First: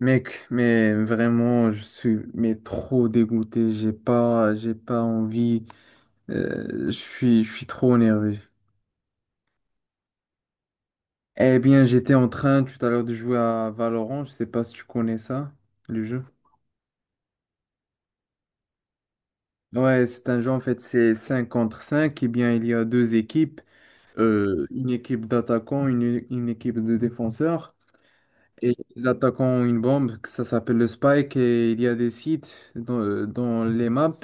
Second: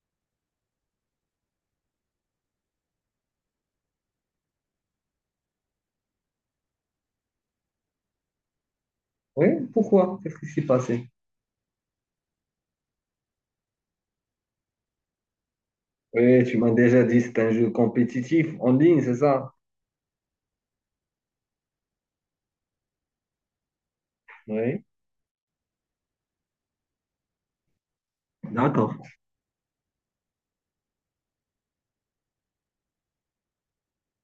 Mec, mais vraiment, je suis mais trop dégoûté. J'ai pas envie. Je suis trop énervé. Oui, pourquoi? Qu'est-ce qui s'est passé? Eh bien, j'étais en train tout à l'heure de jouer à Valorant. Je sais pas si tu connais ça, le jeu. Oui, tu m'as déjà dit c'est un jeu compétitif en ligne, c'est ça? Ouais, c'est un jeu en fait, c'est 5 contre 5. Eh bien, il y a deux équipes, Oui, une équipe d'attaquants, une équipe de défenseurs. Et d'accord. les attaquants ont une bombe, que ça s'appelle le Spike, et il y a des sites dans les maps.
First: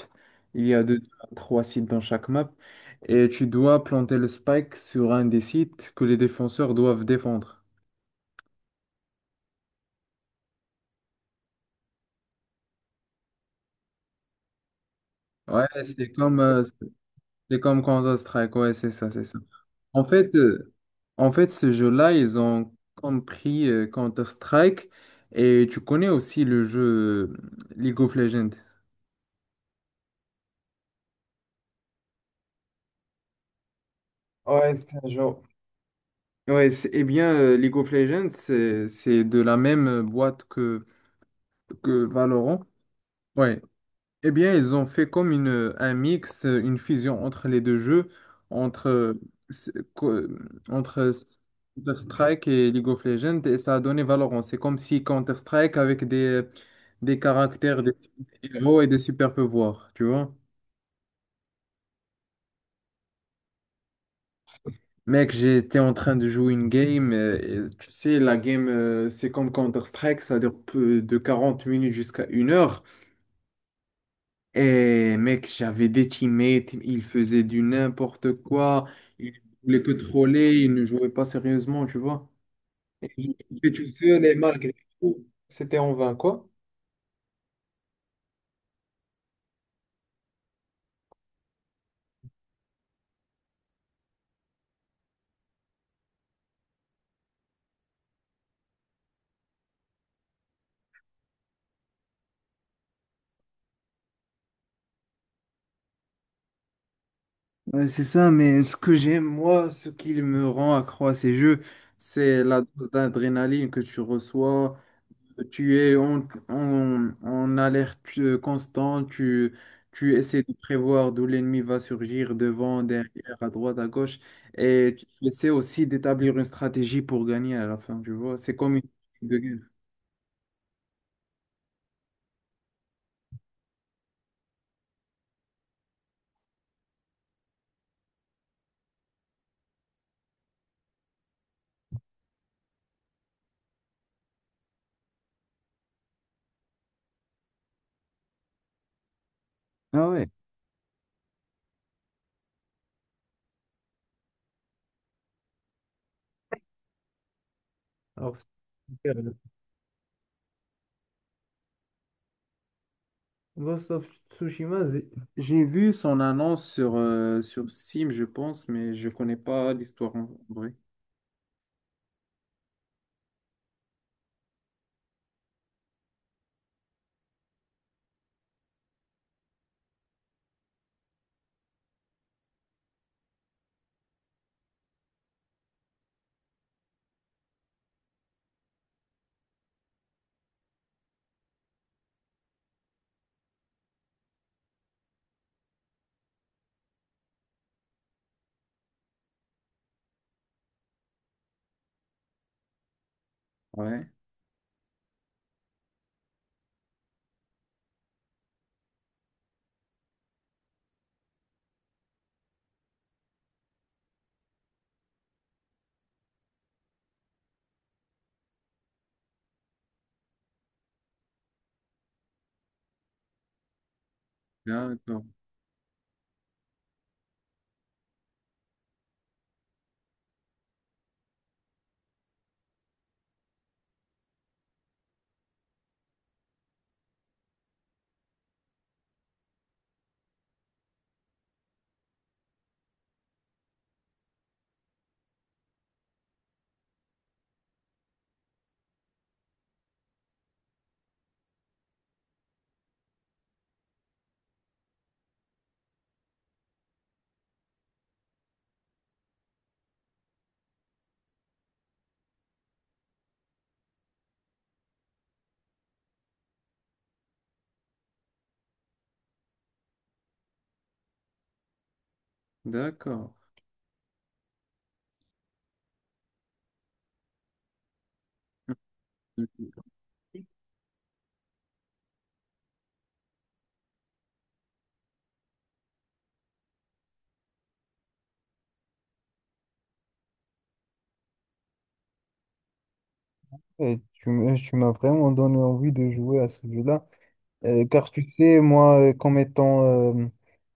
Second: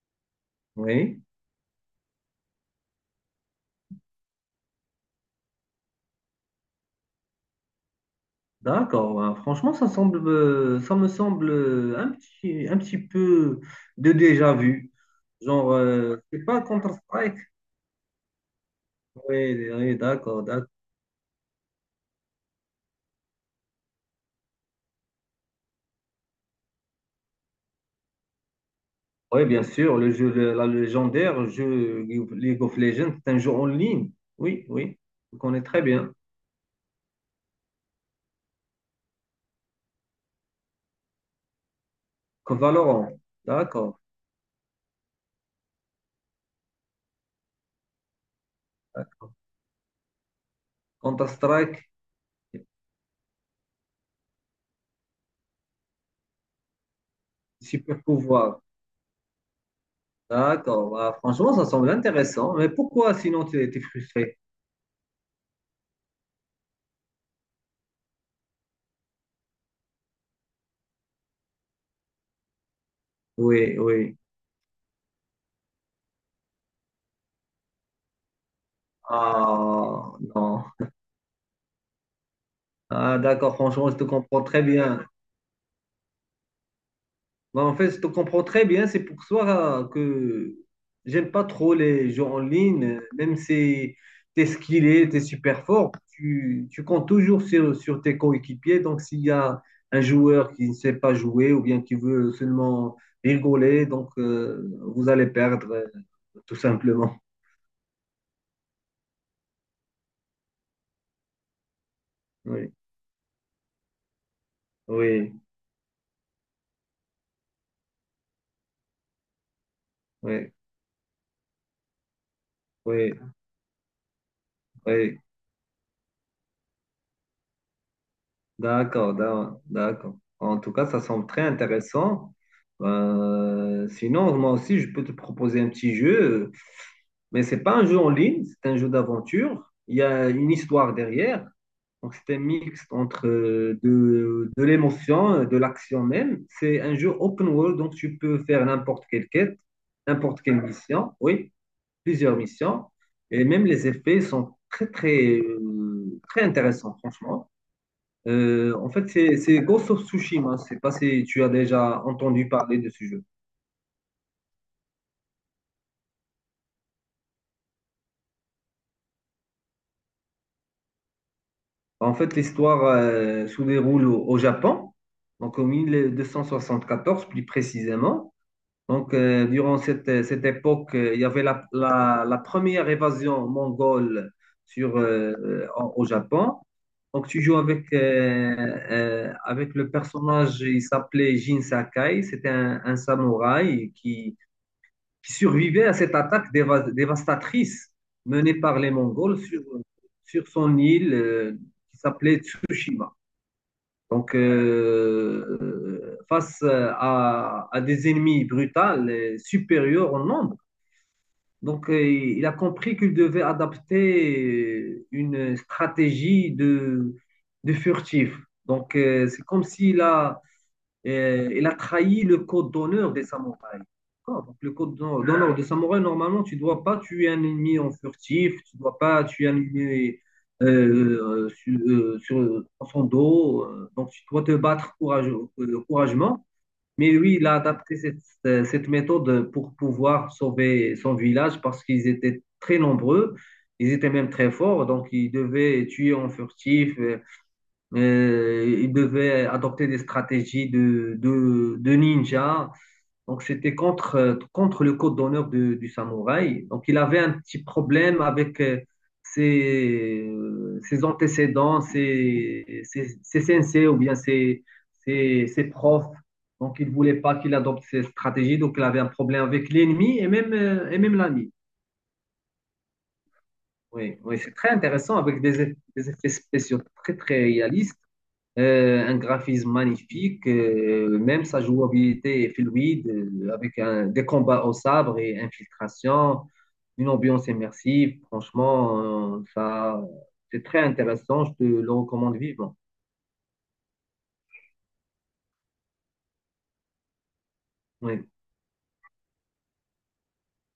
Il y a deux, Oui, trois sites dans chaque map. Et tu dois planter le Spike sur un des sites que les défenseurs doivent défendre. d'accord. Ah, franchement, ça semble, ça me semble un petit peu de déjà vu. Ouais, Genre, c'est euh, comme, c'est pas euh, Counter-Strike? c'est comme Counter-Strike. Ouais, c'est ça, c'est ça. Oui, oui, En fait, d'accord, d'accord. euh, en fait, ce jeu-là, ils ont compris Counter-Strike. Et tu connais aussi le jeu euh, League of Legends. Oui, bien sûr, le jeu, la légendaire, le jeu League of Legends, c'est un jeu en ligne. Oui, Ouais, c'est oui, un jeu. je connais très bien. Ouais, eh bien, League of Legends, c'est de la même boîte que Valorant. Valorant, Ouais. d'accord, Eh bien, ils ont fait comme un mix, une fusion entre les deux jeux, entre, euh, d'accord. c'est- co- entre Counter-Strike, Counter-Strike et League of Legends, et ça a donné Valorant. C'est comme si Counter-Strike avec des caractères, des super pouvoir. héros et des super pouvoirs, tu vois? D'accord. Bah, franchement, ça semble intéressant. Mais pourquoi sinon tu étais frustré? Mec, j'étais en train de jouer une game. Et tu sais, la game, c'est comme Counter-Strike, ça dure de 40 minutes jusqu'à 1 heure. Oui, oui. Et mec, j'avais des teammates, ils faisaient du n'importe quoi, ils voulaient que Ah, troller, non. ils ne jouaient pas sérieusement, tu vois. Ah, Et d'accord. j'étais tout Franchement, je te seul et comprends très malgré bien. tout, c'était en vain, quoi. Bah, en fait, je te comprends très bien. C'est pour ça que j'aime pas trop les jeux en ligne. Même si tu es skillé, tu es super fort, tu comptes toujours sur tes coéquipiers. Donc, s'il y a un joueur qui ne sait pas jouer ou bien qui veut seulement rigoler, donc vous allez perdre, tout simplement. Ouais, c'est ça, mais ce que j'aime, moi, ce qui me rend accro à ces jeux, c'est la Oui. dose d'adrénaline que tu reçois. Oui, Tu es en alerte constante, tu essaies de oui, prévoir d'où l'ennemi va surgir, devant, oui, derrière, à droite, à gauche, et oui. tu essaies aussi d'établir une stratégie pour gagner à la fin, tu vois. C'est comme une D'accord, équipe de guerre. D'accord. En tout cas, ça semble très intéressant. Sinon, moi aussi, je peux te proposer un petit jeu, mais c'est pas un jeu en ligne, c'est un jeu d'aventure. Il y a une histoire derrière. Donc, c'est un mix entre de l'émotion, de l'action même. C'est un jeu open world, donc tu peux faire n'importe quelle quête, Ah ouais. n'importe quelle mission. Oui, plusieurs missions et même les effets sont très, très, très intéressants, franchement. Alors, c'est Euh, en fait, super. c'est c'est Ghost of Tsushima. Je sais pas si tu as déjà entendu parler de ce jeu. Ghost of Tsushima, j'ai vu son annonce sur Steam, je pense, mais je connais pas l'histoire en vrai. En fait, l'histoire se déroule au Japon, donc en 1274 plus précisément. Donc, durant cette époque, il y avait la première évasion mongole au Japon. Donc, tu joues avec le personnage. Il s'appelait Jin Sakai. C'était un samouraï qui survivait à cette dévastatrice menée par les Mongols sur son île, qui s'appelait Tsushima. Ouais, Donc, face à des ennemis brutaux et supérieurs en nombre, donc il a compris qu'il devait adapter une stratégie de furtif. Donc, c'est comme s'il a, il a trahi le code d'honneur des samouraïs. D'accord. Donc, le d'accord, d'honneur des samouraïs, normalement, tu ne dois pas tuer un ennemi en furtif, tu ne dois pas tuer un ennemi dans son dos. Donc, tu dois te battre courageusement. Mais lui, il a adapté cette méthode pour pouvoir sauver son village parce qu'ils étaient très nombreux, ils étaient même très forts, donc ils devaient tuer en furtif, il devait adopter des stratégies de ninja. Donc, c'était contre le code d'honneur du samouraï. Donc, il avait un petit problème avec ses antécédents, ses sensei ou bien ses profs. Donc, il ne voulait pas qu'il adopte ces stratégies. Donc, il avait un problème avec l'ennemi et même l'ami. d'accord. Oui, oui, c'est très intéressant avec des effets spéciaux très, très réalistes. Un Et graphisme magnifique, même sa jouabilité est fluide, avec des combats au sabre et infiltration, une ambiance immersive. Franchement, ça, c'est très intéressant. Je te le recommande vivement. tu m'as vraiment donné envie de jouer à ce jeu-là. Car Oui, tu sais, moi, comme étant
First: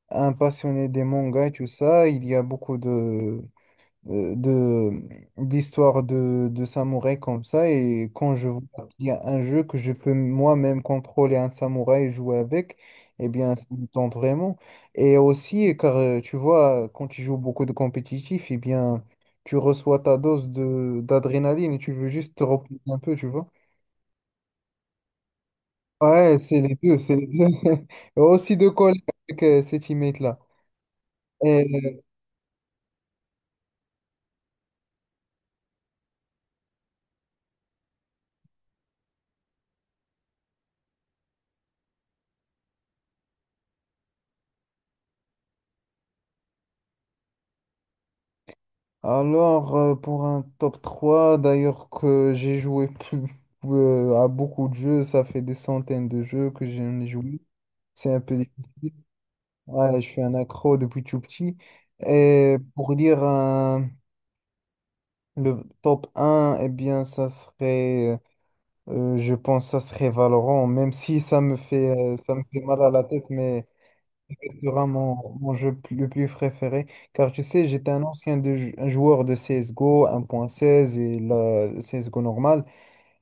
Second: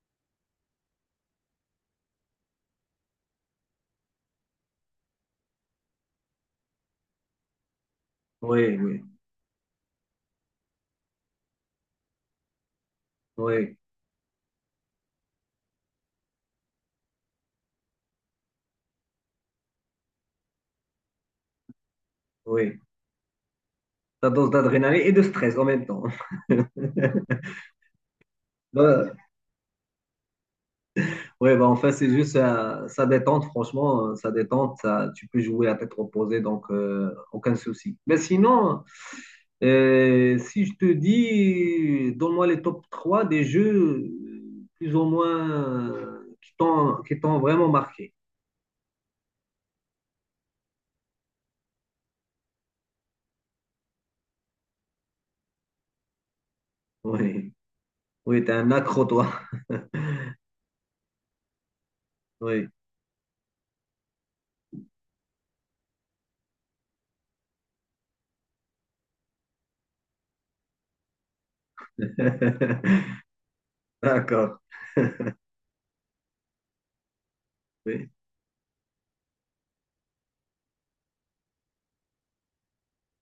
un passionné des mangas et tout ça, il y a beaucoup de d'histoires de samouraï comme ça et quand je vois oui, oui, qu'il y a un jeu que je peux moi-même contrôler un samouraï et jouer avec, eh bien ça oui, me tente vraiment. Et aussi car tu vois quand tu joues beaucoup de compétitif, eh bien tu reçois ta dose de d'adrénaline et tu veux juste te reposer oui. un peu, tu vois. Ta dose d'adrénaline et de stress en même temps. Ouais, c'est les deux, c'est les deux. Et aussi de coller Voilà. avec ces teammates-là. Oui, bah, en fait, c'est juste ça, ça détente, franchement, ça détente, ça, tu peux jouer à tête reposée, donc aucun souci. Mais sinon, si- je te dis, donne-moi les top 3 des jeux plus ou moins qui t'ont vraiment marqué. Alors, pour un top 3 d'ailleurs que j'ai joué à beaucoup de jeux, ça fait des centaines de jeux que j'en ai joué. Oui, C'est un peu oui, t'es un difficile. accro, toi. Ouais, je suis un accro depuis tout petit. Et Oui, pour dire le top un eh bien, ça serait, je pense, ça serait Valorant, même si ça me fait mal à la tête, mais d'accord. sera mon jeu le plus préféré. Car tu sais, j'étais un Oui, ancien un joueur de CSGO 1.16 et le la CSGO normal.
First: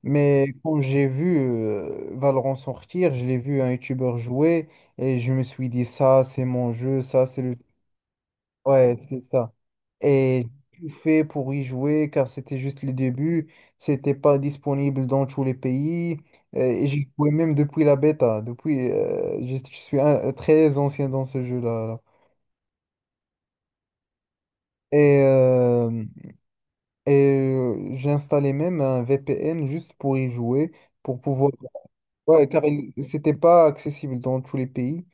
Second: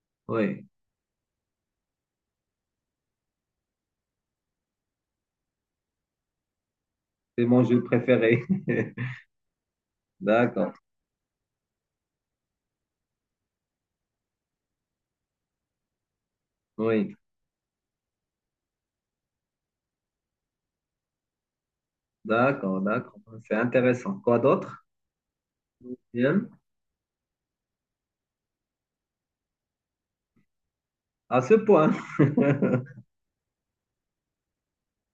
Mais oui, quand j'ai vu Valorant sortir, je l'ai vu un YouTuber jouer et je me suis dit, ça, c'est mon jeu, ça, c'est c'est le. mon jeu préféré. Ouais, c'est ça. Et D'accord, j'ai tout fait pour y jouer car c'était juste le début. C'était pas disponible dans tous les pays. Et j'ai oui, joué même depuis la bêta. Depuis, je suis très ancien dans ce jeu-là. d'accord, d'accord. C'est intéressant. Quoi d'autre? Et, euh, Bien. et j'ai installé même un VPN juste pour y jouer, pour À pouvoir. ce point. Ouais, car c'était pas accessible dans tous les pays.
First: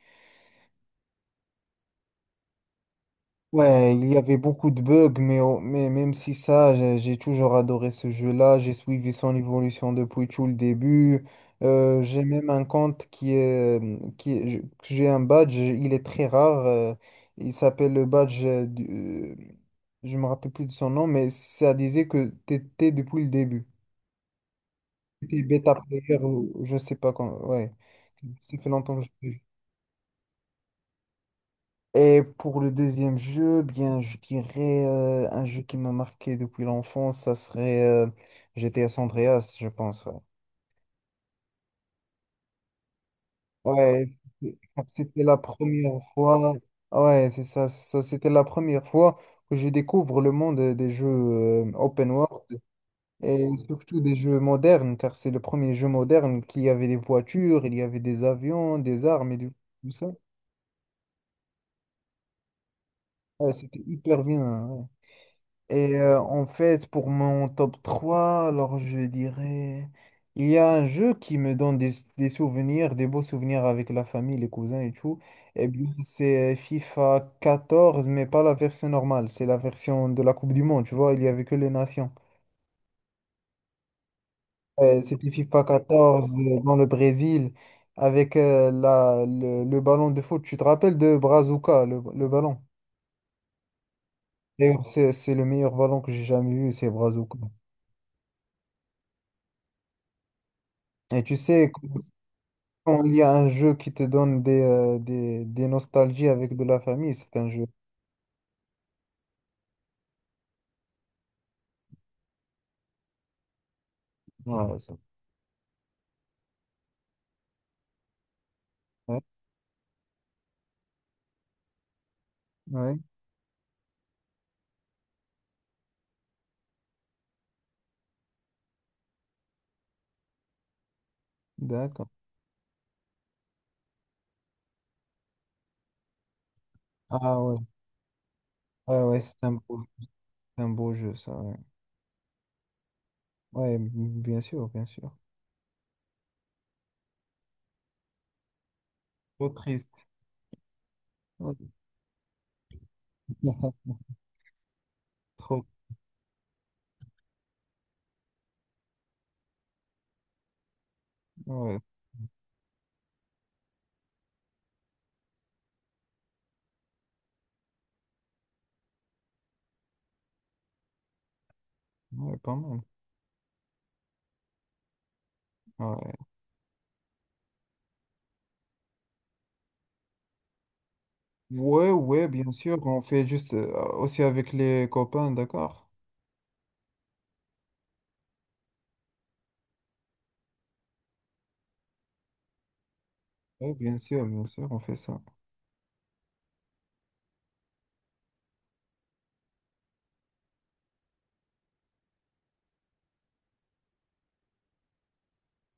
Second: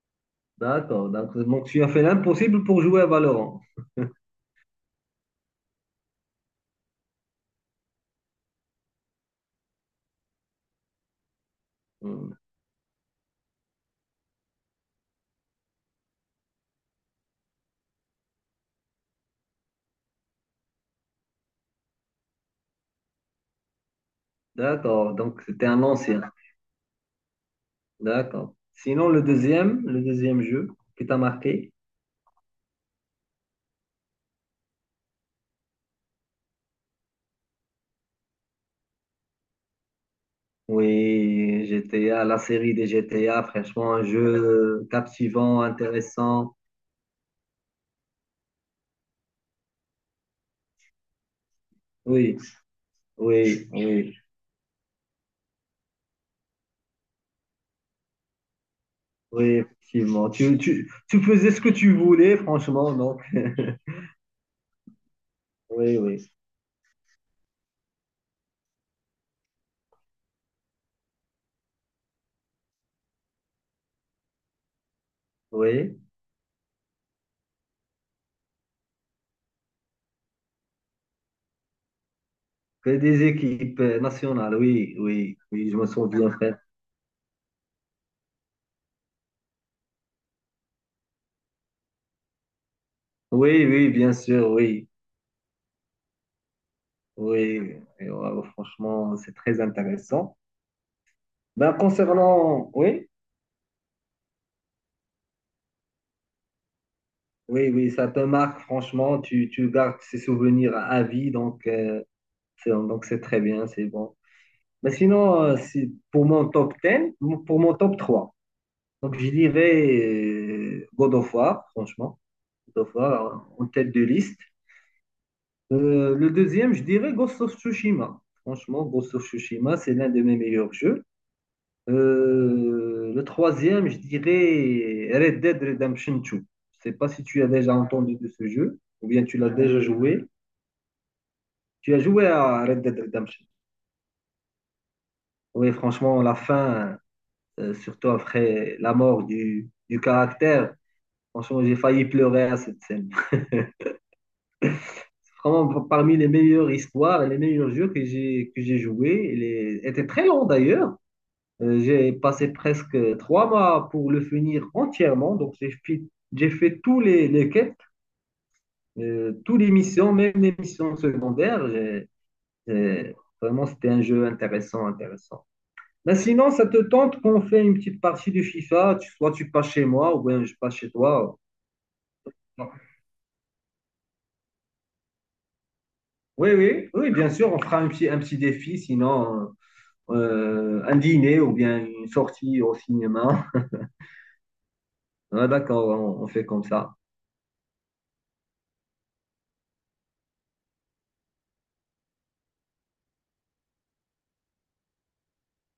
D'accord. Donc, tu as fait l'impossible pour jouer à Valorant. Ouais, il y avait beaucoup de bugs, mais même si ça, j'ai toujours adoré ce jeu-là. J'ai suivi son évolution depuis tout le début. J'ai Hmm. même un compte. J'ai un badge, il est très rare. Il s'appelle le badge. Je me rappelle plus de son nom, mais ça disait que t'étais depuis le début. D'accord. Et Donc, puis c'était Beta un Player, ancien. ou je sais pas quand. Ouais, D'accord. ça fait longtemps que Sinon, je l'ai vu. Le deuxième jeu qui t'a marqué? Et pour le deuxième jeu, bien, je dirais un jeu qui m'a marqué depuis l'enfance, ça serait GTA San Andreas, je pense. Ouais, Oui, GTA, la série des GTA, franchement, un ouais, c'est- jeu c'était la captivant, première fois. intéressant. Ouais, c'est ça, c'est ça. C'était la première fois que je découvre le monde des jeux open Oui, world et oui, surtout des oui, jeux modernes, car c'est le premier jeu moderne qui avait des voitures, il y avait des avions, des armes et oui, tout ça. effectivement. Tu faisais ce que tu voulais, franchement, donc. Ouais, c'était hyper bien. Ouais. Et Oui, oui, en fait, pour mon top 3 alors je dirais, il y a un jeu qui me donne des souvenirs, des beaux souvenirs avec la famille, les cousins et tout. Et bien, oui. c'est FIFA 14 mais pas la version normale, c'est la version de la Coupe du Monde, tu vois, il y avait que les nations. Que des équipes nationales, oui, C'était oui, FIFA oui, je me souviens, quatorze frère. Dans le Brésil avec le ballon de foot. Tu te rappelles de Brazuca, le ballon? Oui, oui, bien sûr, D'ailleurs, oui. c'est le meilleur ballon que j'ai jamais vu, c'est Brazuca. Oui, Et, franchement, c'est très intéressant. Et tu sais, Ben, concernant, quand oui, il y a un jeu qui te donne des nostalgies avec de la famille, c'est un jeu. oui, oui, ça te marque, franchement, tu gardes ces souvenirs à vie, donc c'est donc c'est très bien, c'est bon. Ouais, Mais ça. sinon, pour mon top 10, pour mon top 3, donc Ouais, je dirais God of War, franchement, God of ouais, War en tête de liste. Le deuxième, je dirais Ghost of Tsushima. Franchement, Ghost of Tsushima, c'est l'un de mes meilleurs jeux. d'accord. Le troisième, je dirais Red Dead Redemption 2. Je ne sais pas si Ah tu as ouais, déjà entendu de ce jeu ouais, ou ouais, bien tu c'est l'as un déjà beau, joué. c'est un beau jeu, ça. Ouais, Tu as joué à Red Dead Redemption. ouais, bien sûr, bien sûr. Oui, franchement, la fin, surtout après la mort Trop triste. du caractère, franchement, Ouais. j'ai failli pleurer à cette scène. Trop. Vraiment, parmi les meilleures histoires et les meilleurs jeux que j'ai joué, était très long d'ailleurs. Ouais, J'ai passé presque trois mois pour le finir entièrement, donc j'ai fait tous les quêtes. Toutes les missions, même les missions secondaires, ouais, pas mal. j'ai- vraiment, c'était un jeu intéressant, intéressant. Ouais. Ben, sinon, ça te tente qu'on fait une petite partie du FIFA, soit tu passes chez moi, ou bien je passe chez toi. Ouais, ouais, bien sûr, on fait juste aussi avec les copains, d'accord? Oui, oui, oui, bien sûr, on fera un petit défi, sinon un dîner ou bien une sortie au cinéma. Ouais, bien sûr, on fait ça. Ah, d'accord, on fait comme ça.